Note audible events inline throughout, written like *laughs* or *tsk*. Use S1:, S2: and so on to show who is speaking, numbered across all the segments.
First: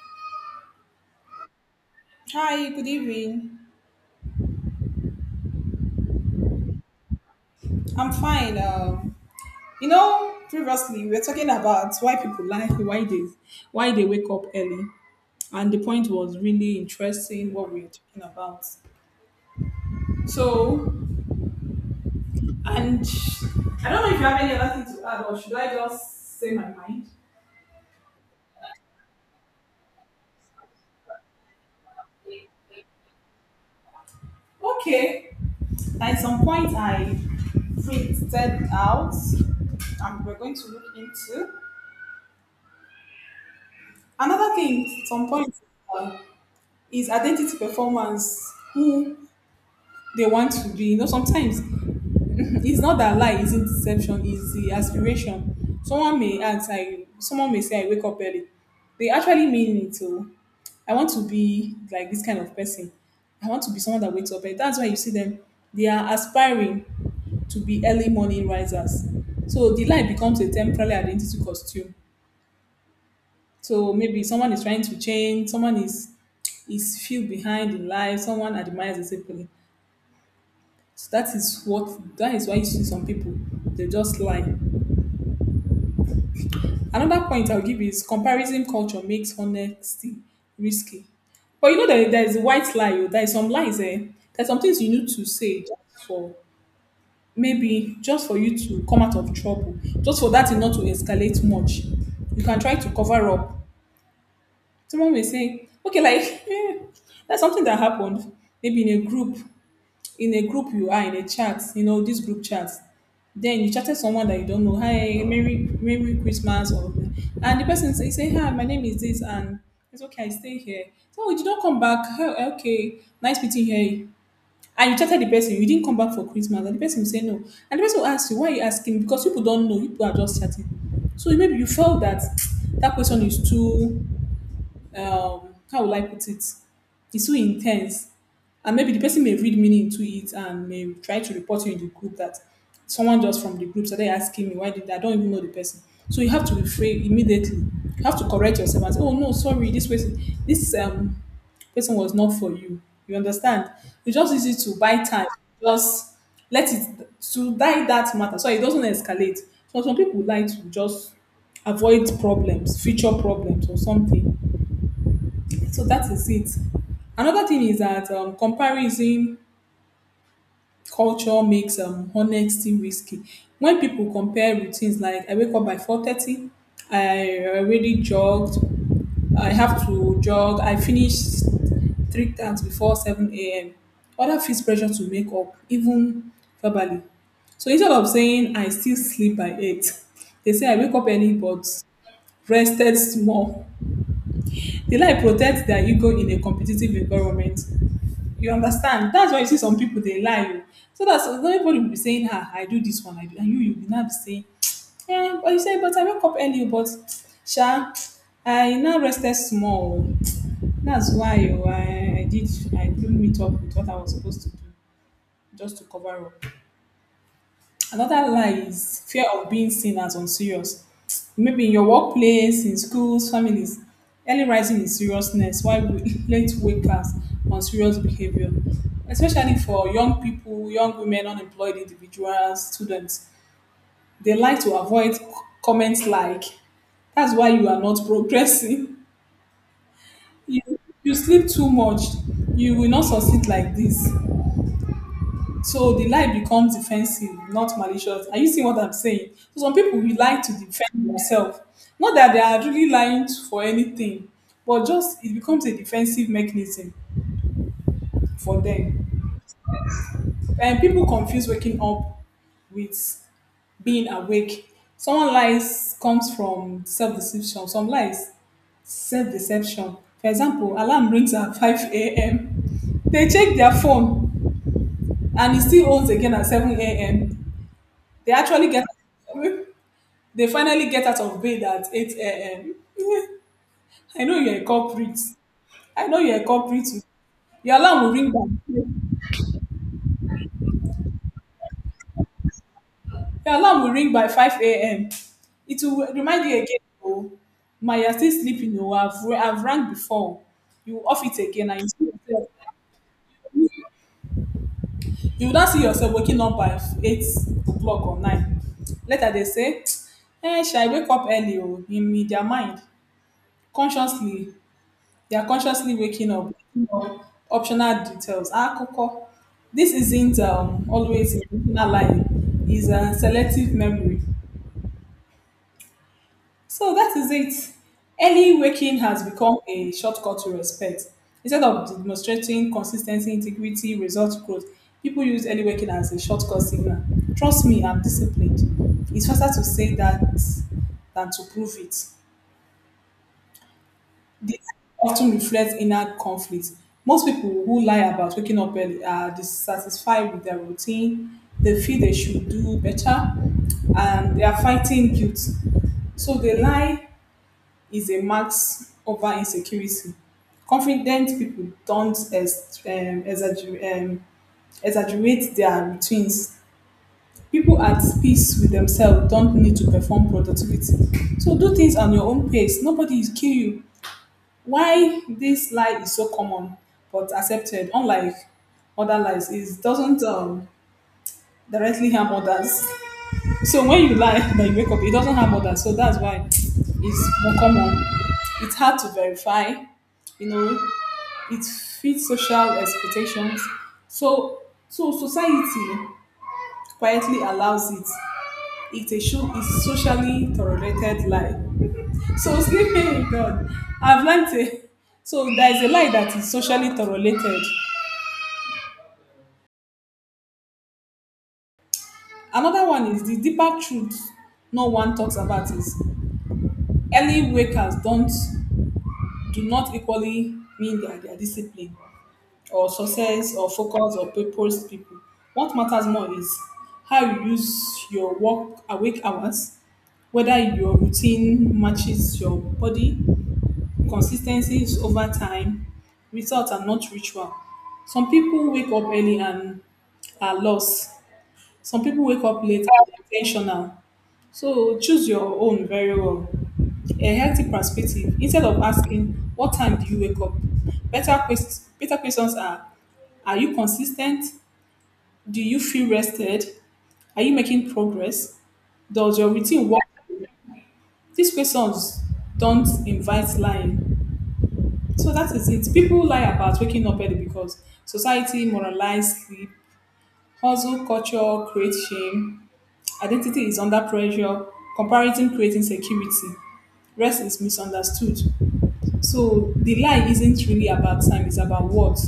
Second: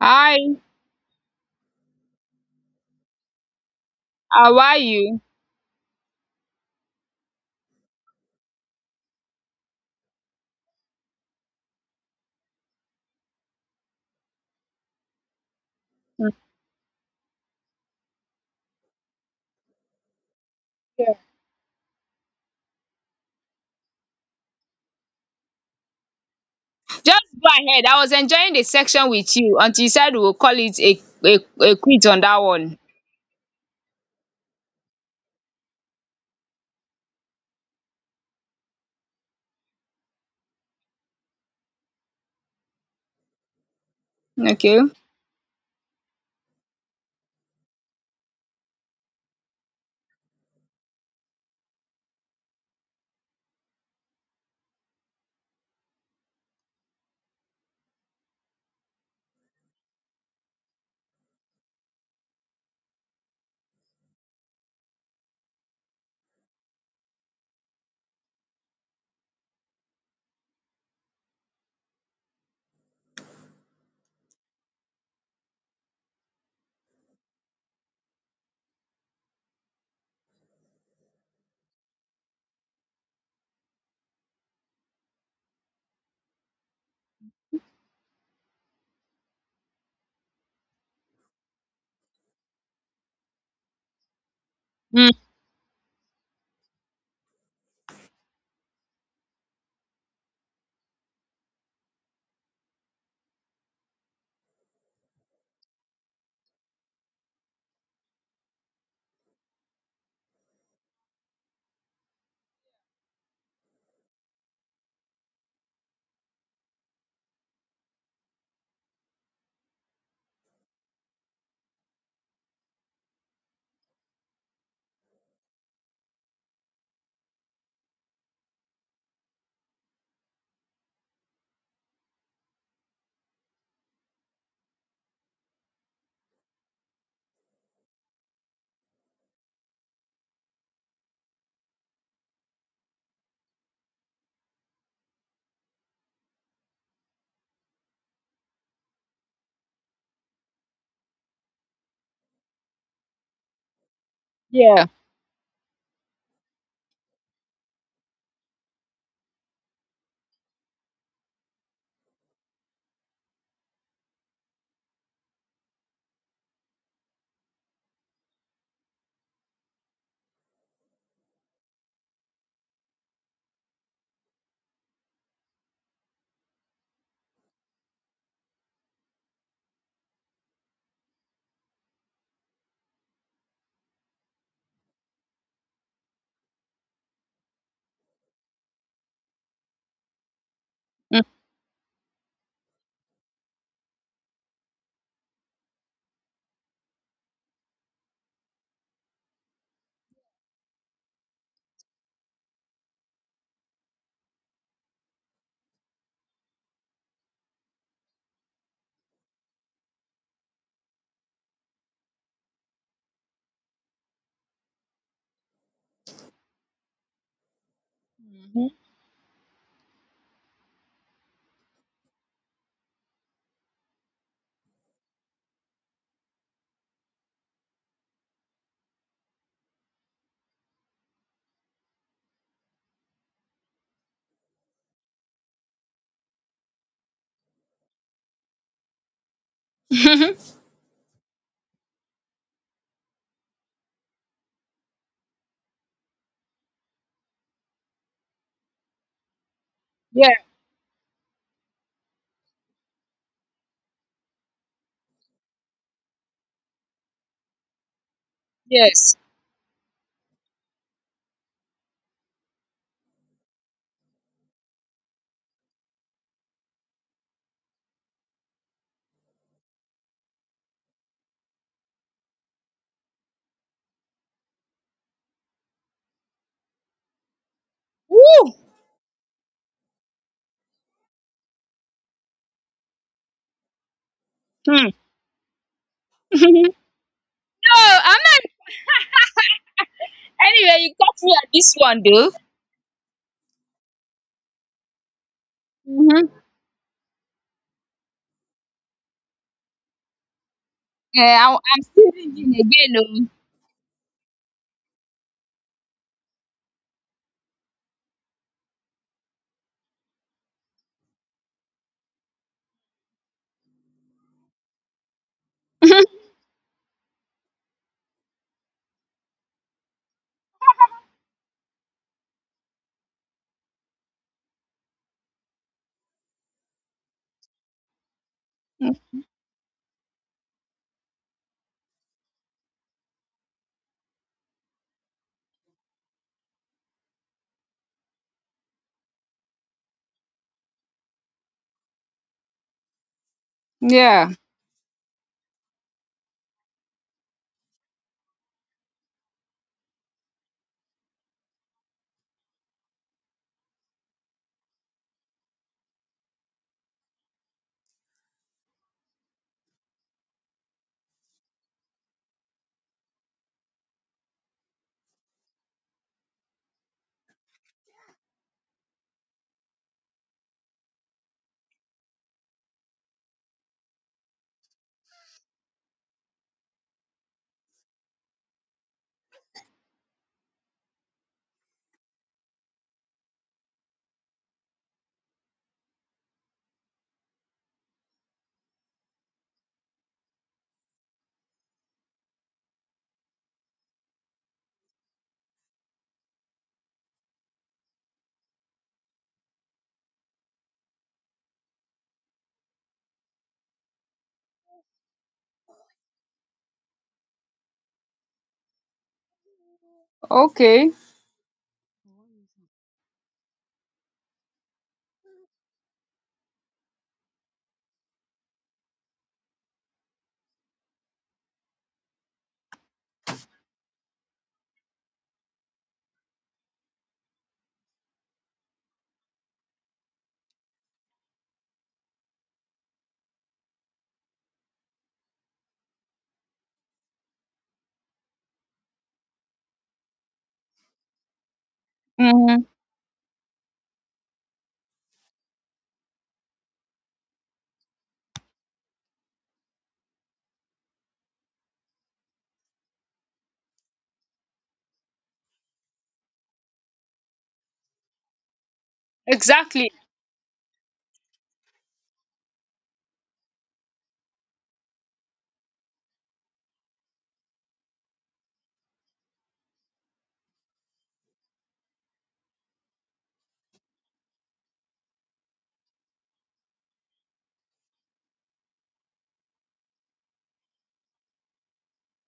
S1: Hi,
S2: Hi, good evening.
S1: how are you?
S2: I'm fine. You know, previously we were talking about why people like why they wake up early, and the point
S1: Mm.
S2: was really interesting what we were talking about. So,
S1: Yeah.
S2: and I don't know if you have any other thing to add, or should I just say my mind?
S1: Just go ahead. I was enjoying the section with you until you said we'll call it a quit on that one.
S2: Okay. At some point, I printed out, and we're going to look into another
S1: Okay.
S2: thing. At some point uh, is identity performance. Who they want to be. You know, sometimes *laughs* it's not that lie isn't deception, it's the aspiration. Someone may ask, I someone may say I wake up early. They actually mean it. So, I want to be like this kind of person. I want to be someone that wakes up early. That's why you see them, they are aspiring to be early morning risers. So the lie becomes a temporary identity costume. So maybe someone is trying to change, someone is feel behind in life, someone admires discipline. So that is why you see some people they just lie. Another point I'll give is comparison culture makes honesty risky. But you know that there is a white lie. Oh, there is some lies. Eh? There's some things you need
S1: Mm.
S2: to say just for maybe just for you to come out of trouble, just for that thing not to escalate much. You can try to cover up. Someone may say, okay, like *laughs* eh, that's something that happened maybe in a group. In a group you are in a chat, you know, this group chat. Then you chatted someone that you don't know, hi, Merry Christmas, or and the person say, say hi, my name is this, and it's okay, I stay here. So you did not come back. "Oh, okay, nice meeting here." And you chatted the person, you didn't come back for Christmas, and the person will say no. And the person will ask you, why are you asking? Because people don't know, people are just chatting. So maybe you felt that *tsk* that person is too how will I put it? It's so intense. And maybe the person may read meaning into it and may try to report you in the group that someone just from the group started asking me why did I don't even know the person. So you have to refrain immediately. You have to correct yourself and say, oh no, sorry, this person this person was not for you. You understand? It's just easy to
S1: Yeah.
S2: buy time, just let it to die that matter so it doesn't escalate. So some people like to just avoid problems, future problems or something. So that is it. Another thing is that comparison culture makes honesty risky. When people compare routines, like I wake up by 4:30, I already jogged, I have to jog, I finish three times before seven a.m. Other feels pressure to make up, even verbally. So instead of saying I still sleep by eight, *laughs* they say I wake up
S1: Hmm.
S2: early but rested small. They like protect their ego in a competitive environment. You understand? That's why you see some people they lie. Oh. So that's everybody will be saying, ah, I do this one, I do, and you will not be saying, eh, but you say, but I woke up early, but sha, I now rested small. Oh. That's why oh, I couldn't meet up with what I was supposed to do just to cover up. Another lie is fear of being seen as unserious. Maybe in your workplace, in schools, families, early rising in seriousness, while *laughs* late wakers on serious behavior, especially for young people, young women, unemployed individuals, students. They like to avoid comments like, that's why you are not *laughs* progressing.
S1: *laughs*
S2: You, you sleep too much. You will not succeed like this. So the lie becomes defensive, not malicious. Are you seeing what I'm saying? So some people will
S1: Yeah.
S2: lie to defend themselves. Not that they are really lying for anything, but just it becomes a defensive mechanism for them.
S1: Yes.
S2: And people confuse waking up with being awake. Someone lies comes from self-deception. Some lies self-deception. For example, alarm rings at *laughs* 5 a.m. They check their phone and it still owns again at 7 a.m. They
S1: Woo!
S2: actually get *laughs* they finally get out of bed at 8 a.m. I know you're a
S1: Hmm. *laughs*
S2: culprit. I know you're a
S1: No,
S2: culprit. Your alarm will
S1: I'm
S2: ring
S1: not.
S2: by
S1: Anyway, you got me at this one though.
S2: your alarm will ring by 5 a.m. It will
S1: Mm-hmm.
S2: remind you again, oh, my you're still sleeping, oh, I've rang before. You off
S1: Yeah,
S2: it
S1: I,
S2: again and
S1: I'm
S2: you see
S1: still
S2: yourself.
S1: reading again.
S2: You will not see yourself waking up by 8 o'clock or nine. Later they say, *tsk* eh, shall I wake up early oh, in their mind, consciously they are consciously waking up optional details. Ah, Coco. This isn't always intentional lying, it's a selective memory. So that is it. Early
S1: Oh.
S2: waking
S1: *laughs*
S2: has become a shortcut to respect. Instead of demonstrating consistency, integrity, result growth, people use early waking as a shortcut signal. Trust me, I'm disciplined. It's faster to say that than to prove it.
S1: Yeah.
S2: This often reflects inner conflict. Most people who lie about waking up early are dissatisfied with their routine. They feel they should do better and they are fighting guilt. So the lie is a mask over insecurity. Confident people don't exaggerate, exaggerate their routines. People at peace with themselves don't need to perform productivity. So do things on your own pace. Nobody is kill you. Why this lie is so common but accepted, unlike other lies, is doesn't directly harm others. So when you lie *laughs* that you wake up, it doesn't harm others. So that's why it's more common. It's hard to verify, you know. It fits social expectations. So so society quietly allows it. It's a show is socially tolerated lie. So *laughs* sleeping with God, I've learned a so there is a lie that is socially tolerated.
S1: Okay.
S2: Another one is the deeper truth no one talks about is early wakers don't do not equally mean their discipline or success or focus or purpose people. What matters more is how you use your work awake hours, whether your routine matches your body. Consistency is over time. Results are not ritual. Some people wake up early and are lost. Some people wake up
S1: Mm-hmm.
S2: late and are intentional. So choose your own very well. A healthy perspective. Instead of asking, what time do you wake up? Better, better questions are you consistent? Do you feel rested? Are you making progress? Does your routine
S1: Exactly.
S2: work? These questions don't invite lying. So that is it. People lie about waking up early because society moralizes sleep, hustle culture creates shame, identity is under pressure, comparison creates insecurity, rest is misunderstood. So the lie isn't really about time, it's about what?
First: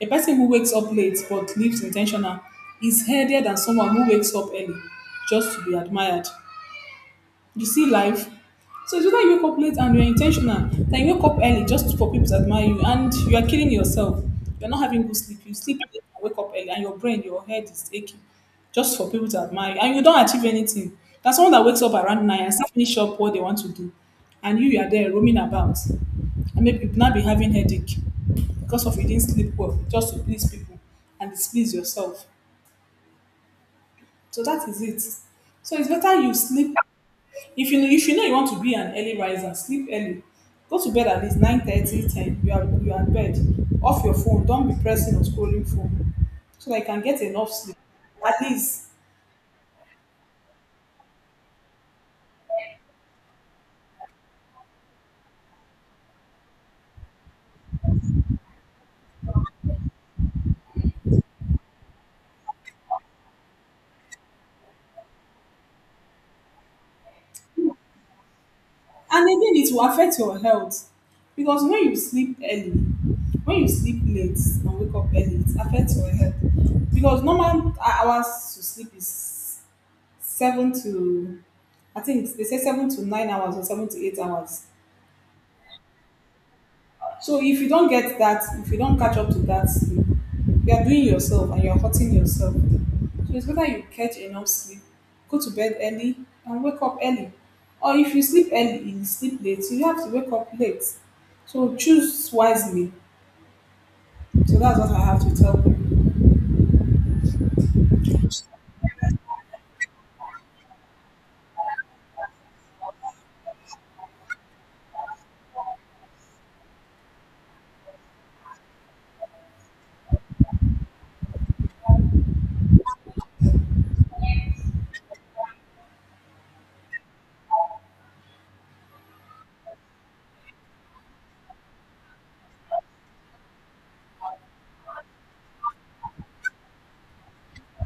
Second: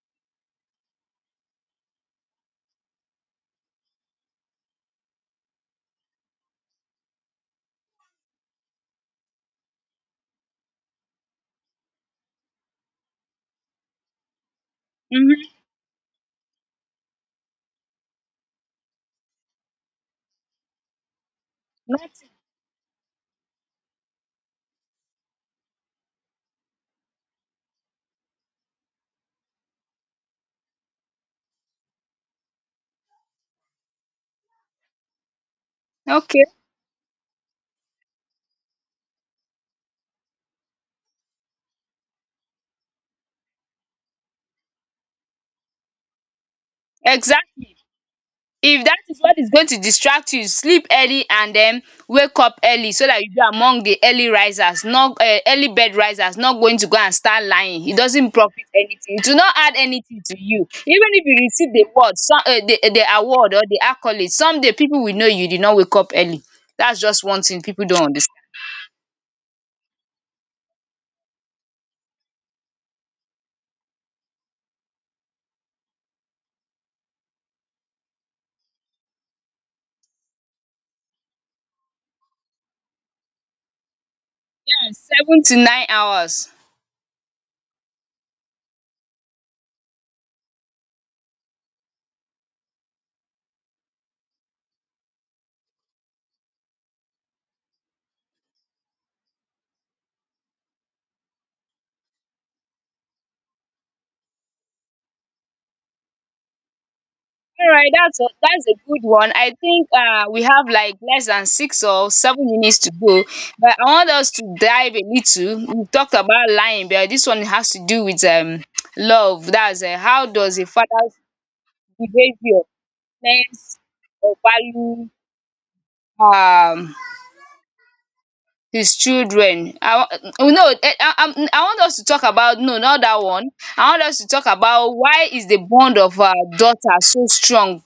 S2: A person who wakes up late but lives intentional is healthier than someone who wakes up early just to be admired. You see life. So it's either you wake up late and you're intentional, then you wake up early just for people to admire you, and you are killing yourself. You're not having good sleep. You
S1: Mm-hmm.
S2: sleep late and wake up early, and your brain, your head is aching just for people to admire you, and you don't achieve anything. That's someone that wakes up around nine and still finish up what they want to do, and you are there roaming about, and maybe you not be having headache because of you didn't sleep well just to please people and displease yourself. So that is it. So it's better you
S1: Okay.
S2: sleep if you know, if you know you want to be an early riser, sleep early. Go to bed at least 9:30, 10. You are in bed. Off your phone. Don't be pressing or scrolling phone. So that you can get enough sleep.
S1: Exactly.
S2: At least.
S1: If that is what is going to distract you, sleep early and then wake up early so that you be among the early risers, not early bed risers, not going to go and start lying. It doesn't profit anything. It will not add anything to you. Even if you receive the word, some the the award or the accolade, someday people will know you did not wake up early. That's just one thing people don't understand.
S2: And again, it will affect your health. Because when you sleep early, when you sleep late and wake up early, it affects your health. Because normal hours to sleep is seven to, I think they say 7 to 9 hours or 7 to 8 hours.
S1: 7 to 9 hours.
S2: So if you don't get that, if you don't catch up to that sleep, you are doing yourself and you are hurting yourself. So it's better you catch enough sleep, go to bed early and wake up early. Or if you sleep early, you sleep late, so you have to wake up late. So choose wisely. So that's what I have to tell you.
S1: All right, that's a good one. I think we have like less than 6 or 7 minutes to go, but I want us to dive a little. We talked about lying, but this one has to do with love. That's how does a father's behavior influence or value um his children? I wa- oh, no, eh, I want us to talk about no, not that one. I want us to talk about, why is the bond of daughter so strong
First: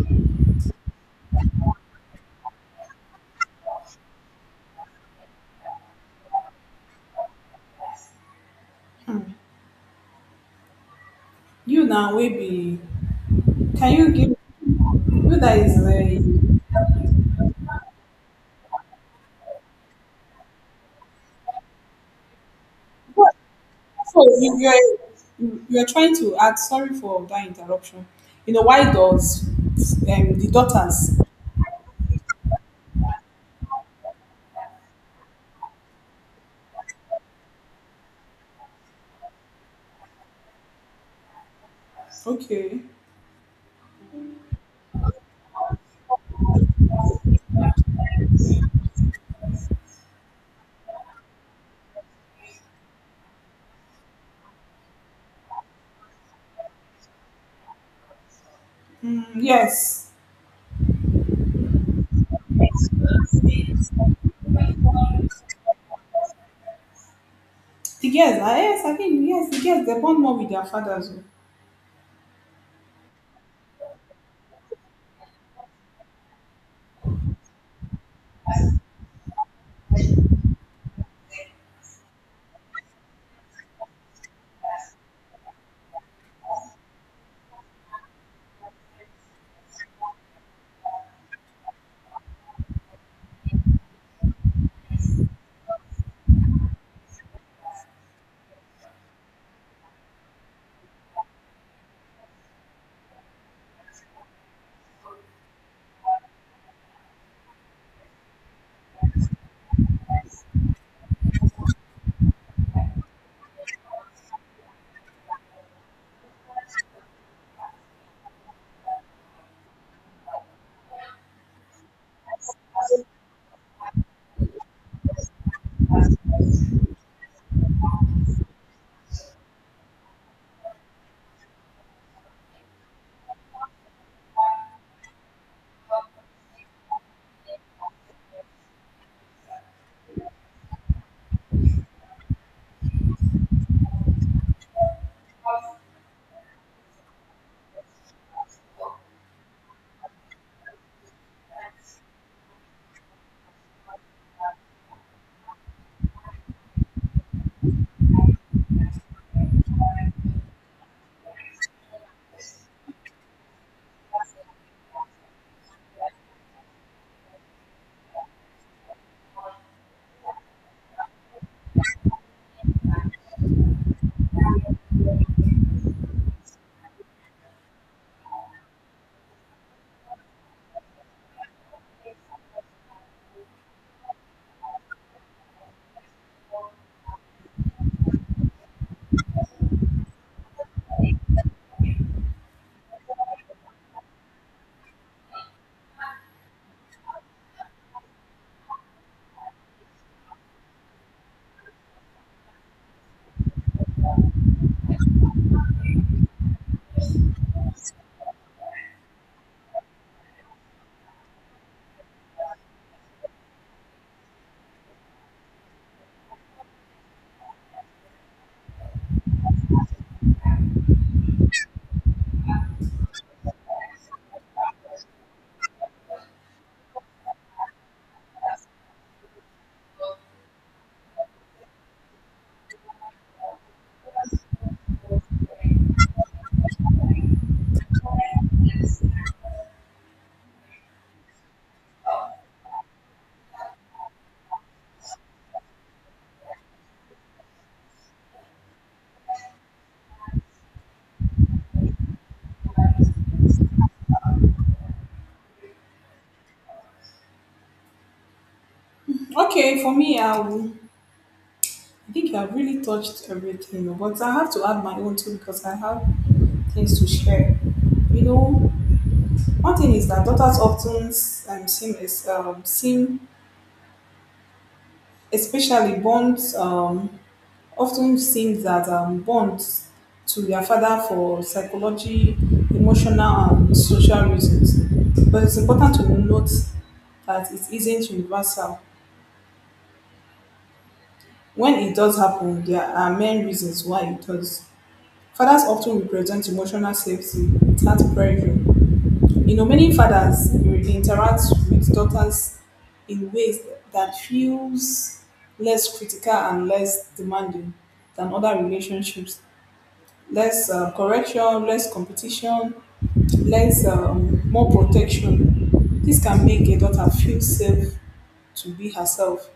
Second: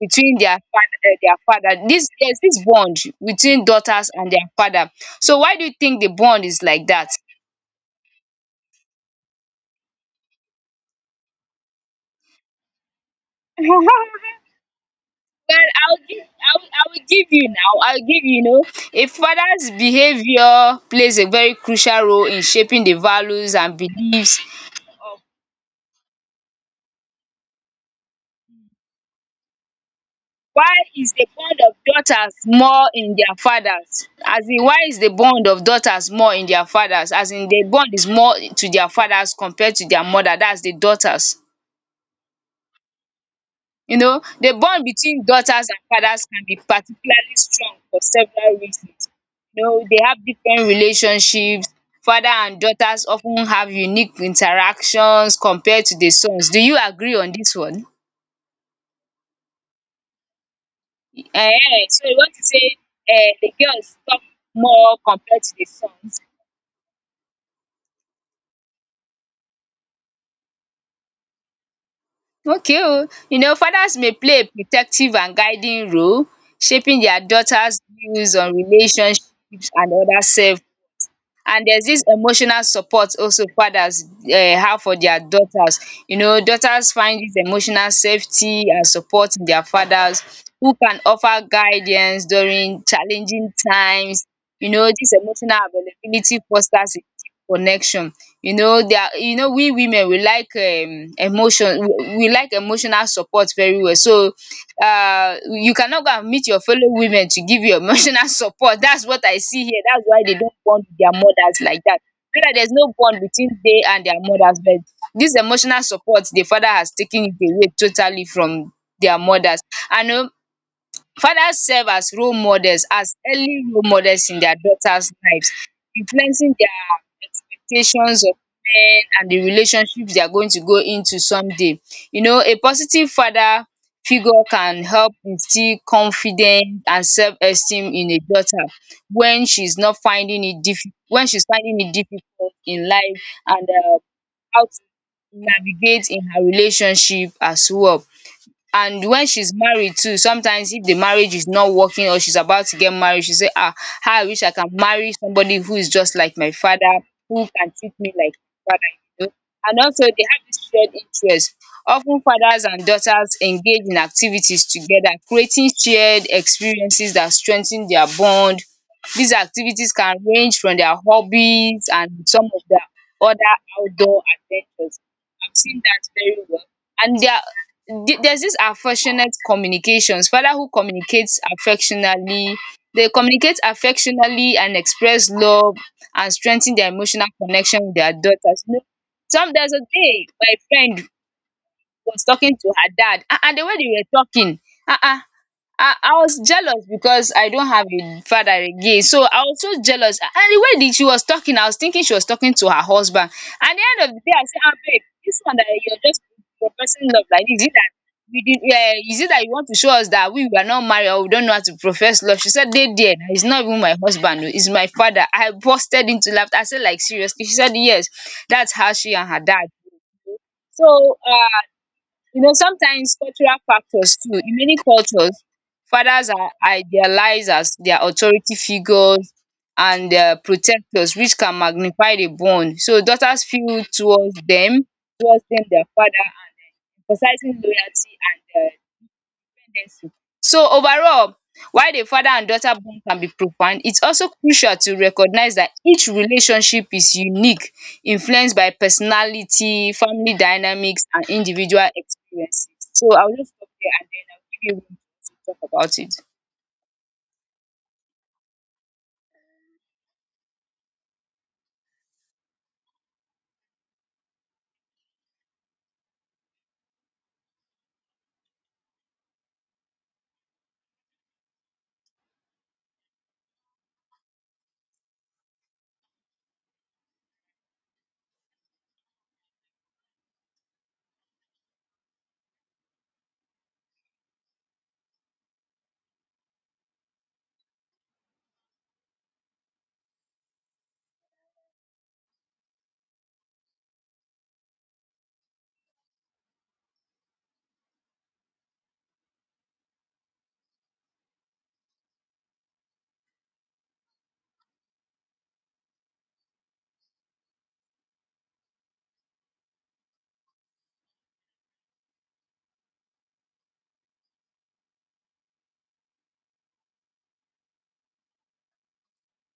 S1: between their father, eh, their father this there's this bond between daughters and their father, so why do you think the bond is like that?
S2: You now, maybe,
S1: *laughs* Well,
S2: can you give you that is
S1: I'll give
S2: a
S1: I'll, I will give you now I'll give you, you know, a father's behavior plays a very crucial role in shaping the values and
S2: so
S1: beliefs of,
S2: you're trying to add. Sorry for that interruption. You know why does the
S1: why is
S2: daughters?
S1: the bond of daughters more in their fathers? As in, why is the bond of daughters more in their fathers as in the bond is more to their fathers compared to their mother, that's the daughters.
S2: Okay.
S1: You know, the bond between daughters and fathers can be particularly strong for several reasons. You know, they have different relationships. Father and daughters of ten have unique interactions compared to the sons. Do you agree on dis one?
S2: Mm, yes,
S1: Ehen, so you want to say the girls talk more compared to the sons.
S2: the girls. Ah, yes, I think yes, the girls they bond more with their fathers. Oh.
S1: Okay o. You know, fathers may play a protective and guiding role, shaping their daughters' views on relationships and other self. And there's this emotional support also fathers have for their daughters. You know, daughters find this emotional safety and support in their fathers who can offer guidance during challenging times. You know, this emotional availability fosters a deep connection. You know, there are, you know, we women, we we like emotional support very well. So you cannot go and meet your fellow women to give you emotional *laughs* support. That's what I see here. That's why they don't bond with their mothers like that, so that there's no bond between they and their mothers. But this emotional support, the father has taken it away totally from their mothers. And fathers serve as role models, as early role models in their daughters' lives, influencing their expectations of men and the relationships they are going to go into someday. You know, a positive father figure can help instill confidence and self-esteem in a daughter when she's not finding it diffi when she's finding it difficult in life, and how to navigate in her relationship as well. And when she's married too, sometimes if the marriage is not working or she's about to get married, she say, ah, how I wish I can marry somebody who is just like my father, who can treat me like my father, you know. And also they have this shared interest. Often fathers and daughters engage in activities together, creating shared experiences that strengthen their bond. These activities can range from their hobbies and some of their other outdoor adventures. I've seen that very well. And their, there's this affectionate communications. Father who communicates affectionately, they communicate affectionately and express love and strengthen their emotional connection with their daughters. You know, some, there's a day my friend was talking to her dad. Ah, ah, the way they were talking, ah, ah, I was jealous because I don't have a father again. So I was so jealous. And the way that she was talking, I was thinking she was talking to her husband. At the end of the day, I said, ah, babe, this one that you're just professing love like this, is it that we did, is it that you want to show us that we were not married or we don't know how to profess love? She said, they did. It's not even my husband. Oh, it's my father. I busted into laughter. I said, like, seriously? She said, yes. That's how she and her dad. So, you know, sometimes cultural factors too. In many cultures, fathers are idealized as their authority figures and protectors, which can magnify the bond. So daughters feel towards them, their father, and emphasizing loyalty and dependency. So overall, while the father and daughter bond can be profound, it's also crucial to recognize that each relationship is unique, influenced by personality, family dynamics, and individual experiences. So I'll just stop there and then I'll give you room to talk about it.
S2: Okay, for me, I will. I think I've really touched everything, oh, but I have to add my own too because I have things to share. You know, one thing is that daughters often seem is seem especially bonds often seem that bonds to their father for psychology, emotional, and social reasons. But it's important to note that it isn't universal. When it does happen, there are main reasons why it does. Fathers often represent emotional safety without pressure. You know, many fathers interact with daughters in ways that feels less critical and less demanding than other relationships. Less correction, less competition, less more protection. This can make a daughter feel safe to be herself.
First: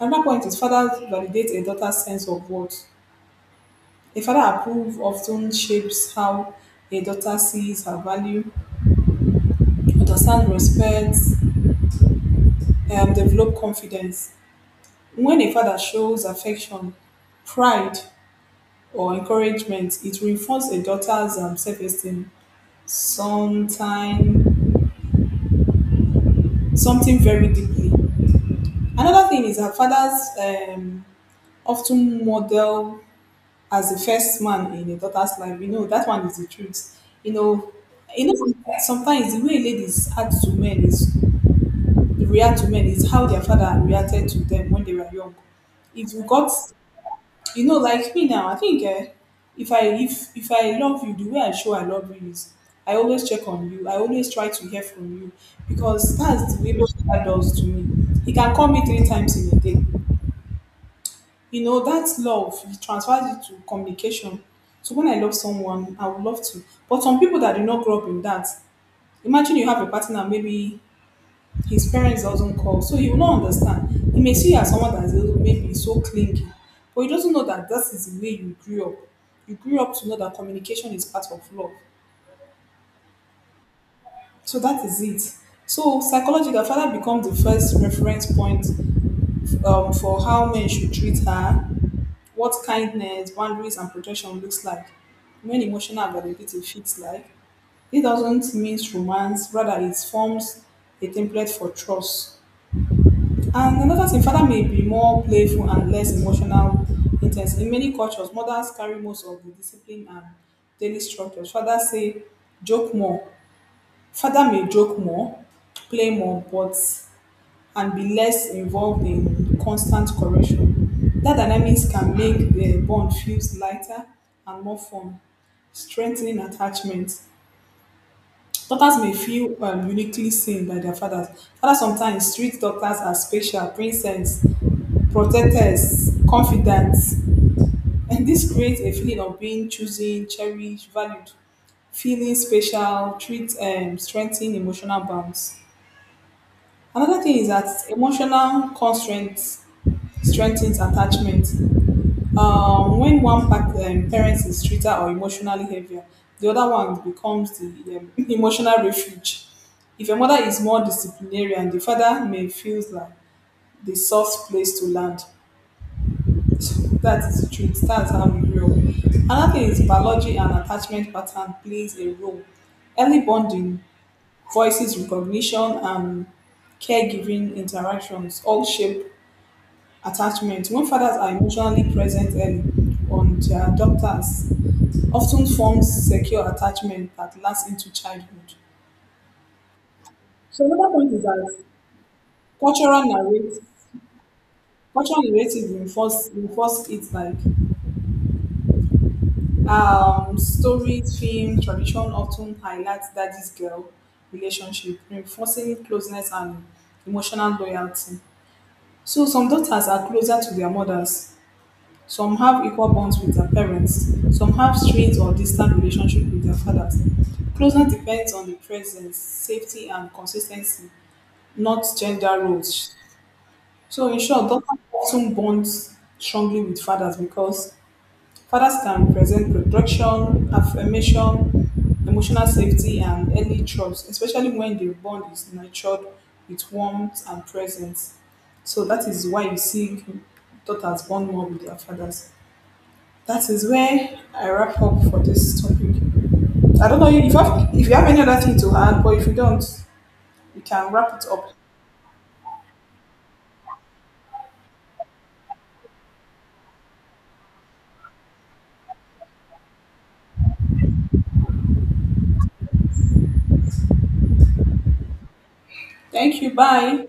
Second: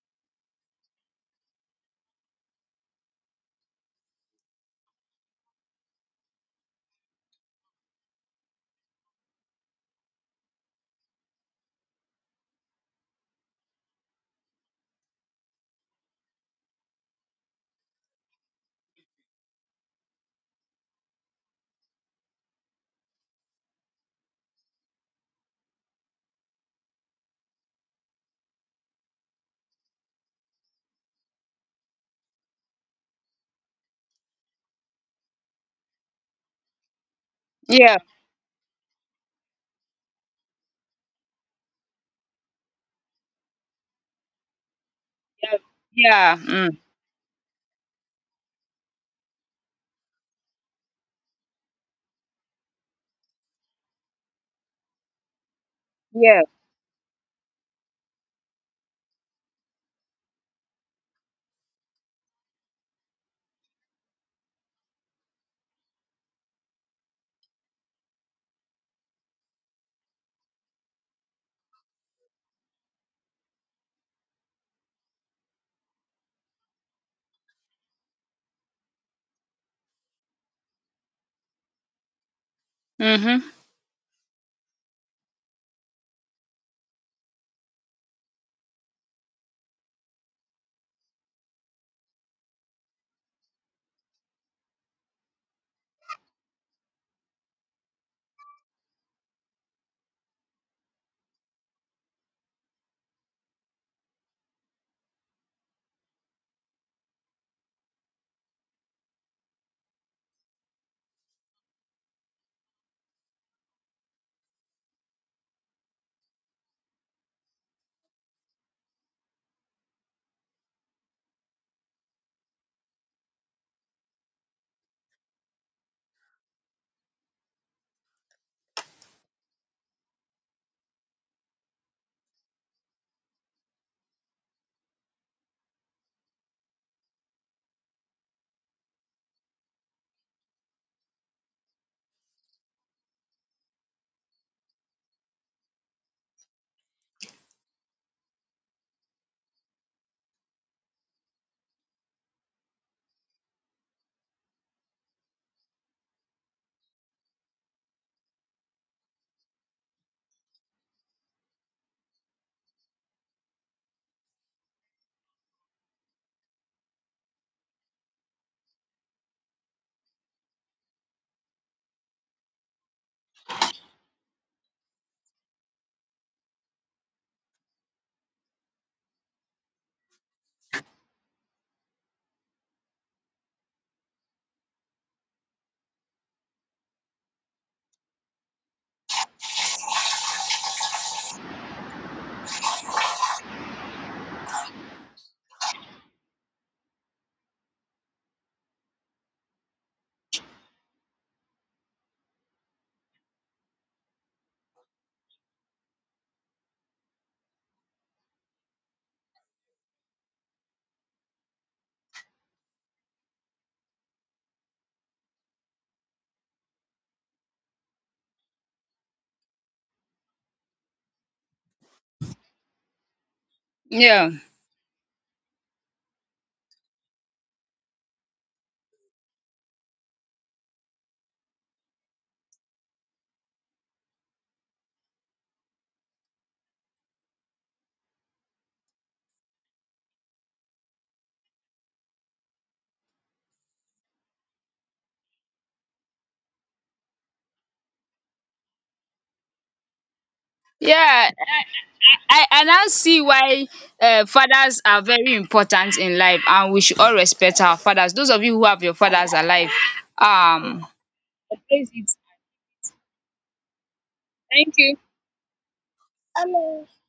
S2: Another point is fathers validate a daughter's sense of worth. A father approve often shapes how a daughter sees her value, understand, respect, and develop confidence. When a father shows affection, pride, or encouragement, it reinforces a daughter's self-esteem sometime, something very deeply. Another thing is that fathers often model as the first man in a daughter's life. You know, that one is the truth. You know,
S1: Yeah,
S2: you know sometimes the way ladies act to men is react to men is how their father reacted to them when they were young.
S1: yeah,
S2: If you
S1: yeah,
S2: got,
S1: mm,
S2: you know, like me now, I think if I love you, the way I show I love you is I always check on you. I always try to hear from you because
S1: yeah,
S2: that's the way my father does to me. He can call me 3 times in a day. You know, that's love. He transfers it to communication. So when I love someone, I would love to. But some people that do not grow up in that, imagine you have a partner maybe his parents doesn't call, so he will not understand. He may see you as someone that is a little, maybe so clingy, but he doesn't know that that is the way you grew up. You grew up to know that communication is part of love.
S1: mm-hmm,
S2: So that is it. So psychology, the father becomes the first reference point for how men should treat her, what kindness, boundaries, and protection looks like, when emotional availability feels like. It doesn't mean romance, rather it forms a template for trust. And another thing, father may be more playful and less emotional intense. In many cultures, mothers carry most of the discipline and daily structures. Fathers say, joke more. Father may joke more, play more, but and be less involved in constant correction. That dynamics can make the bond feels lighter and more fun strengthening attachment. Daughters may feel uniquely seen by their fathers. Fathers sometimes treat daughters as special, princess, protectors, confidants, and this creates a feeling of being chosen, cherished, valued, feeling special, treat, strengthen emotional bonds. Another thing is that emotional constraint strengthens attachment. When one parent is treated or emotionally heavier, the other one becomes the *laughs* emotional refuge. If a mother is more disciplinarian, the father may feel like the soft place to land. That is the truth. That's how we grow. Another thing is biology and attachment pattern plays a role. Early bonding, voices recognition, and caregiving interactions all shape attachment. When fathers are emotionally present early on their daughters, often forms secure attachment that lasts into childhood. So another point is that cultural narrative, cultural narrative reinforce it like stories, film, tradition often highlights daddy's girl relationship, reinforcing closeness and emotional loyalty. So some daughters are closer to their mothers. Some have equal bonds with their parents. Some have strained or distant relationship with their fathers. Closeness depends on the presence, safety, and consistency, not gender roles. So in
S1: yeah,
S2: short, daughters often bond strongly with fathers because fathers can present protection, affirmation, emotional safety, and early trust, especially when the bond is nurtured with warmth and presence. So that is why you see daughters bond more with their fathers. That is where I wrap up for this topic. I don't know if you have any other thing to add, but if you don't, you can wrap it
S1: yeah.
S2: up.
S1: I now see why fathers are very important in life and we should all respect our fathers. Those of you who have your fathers alive, um appreciate it. Thank you.
S2: Thank you. Bye.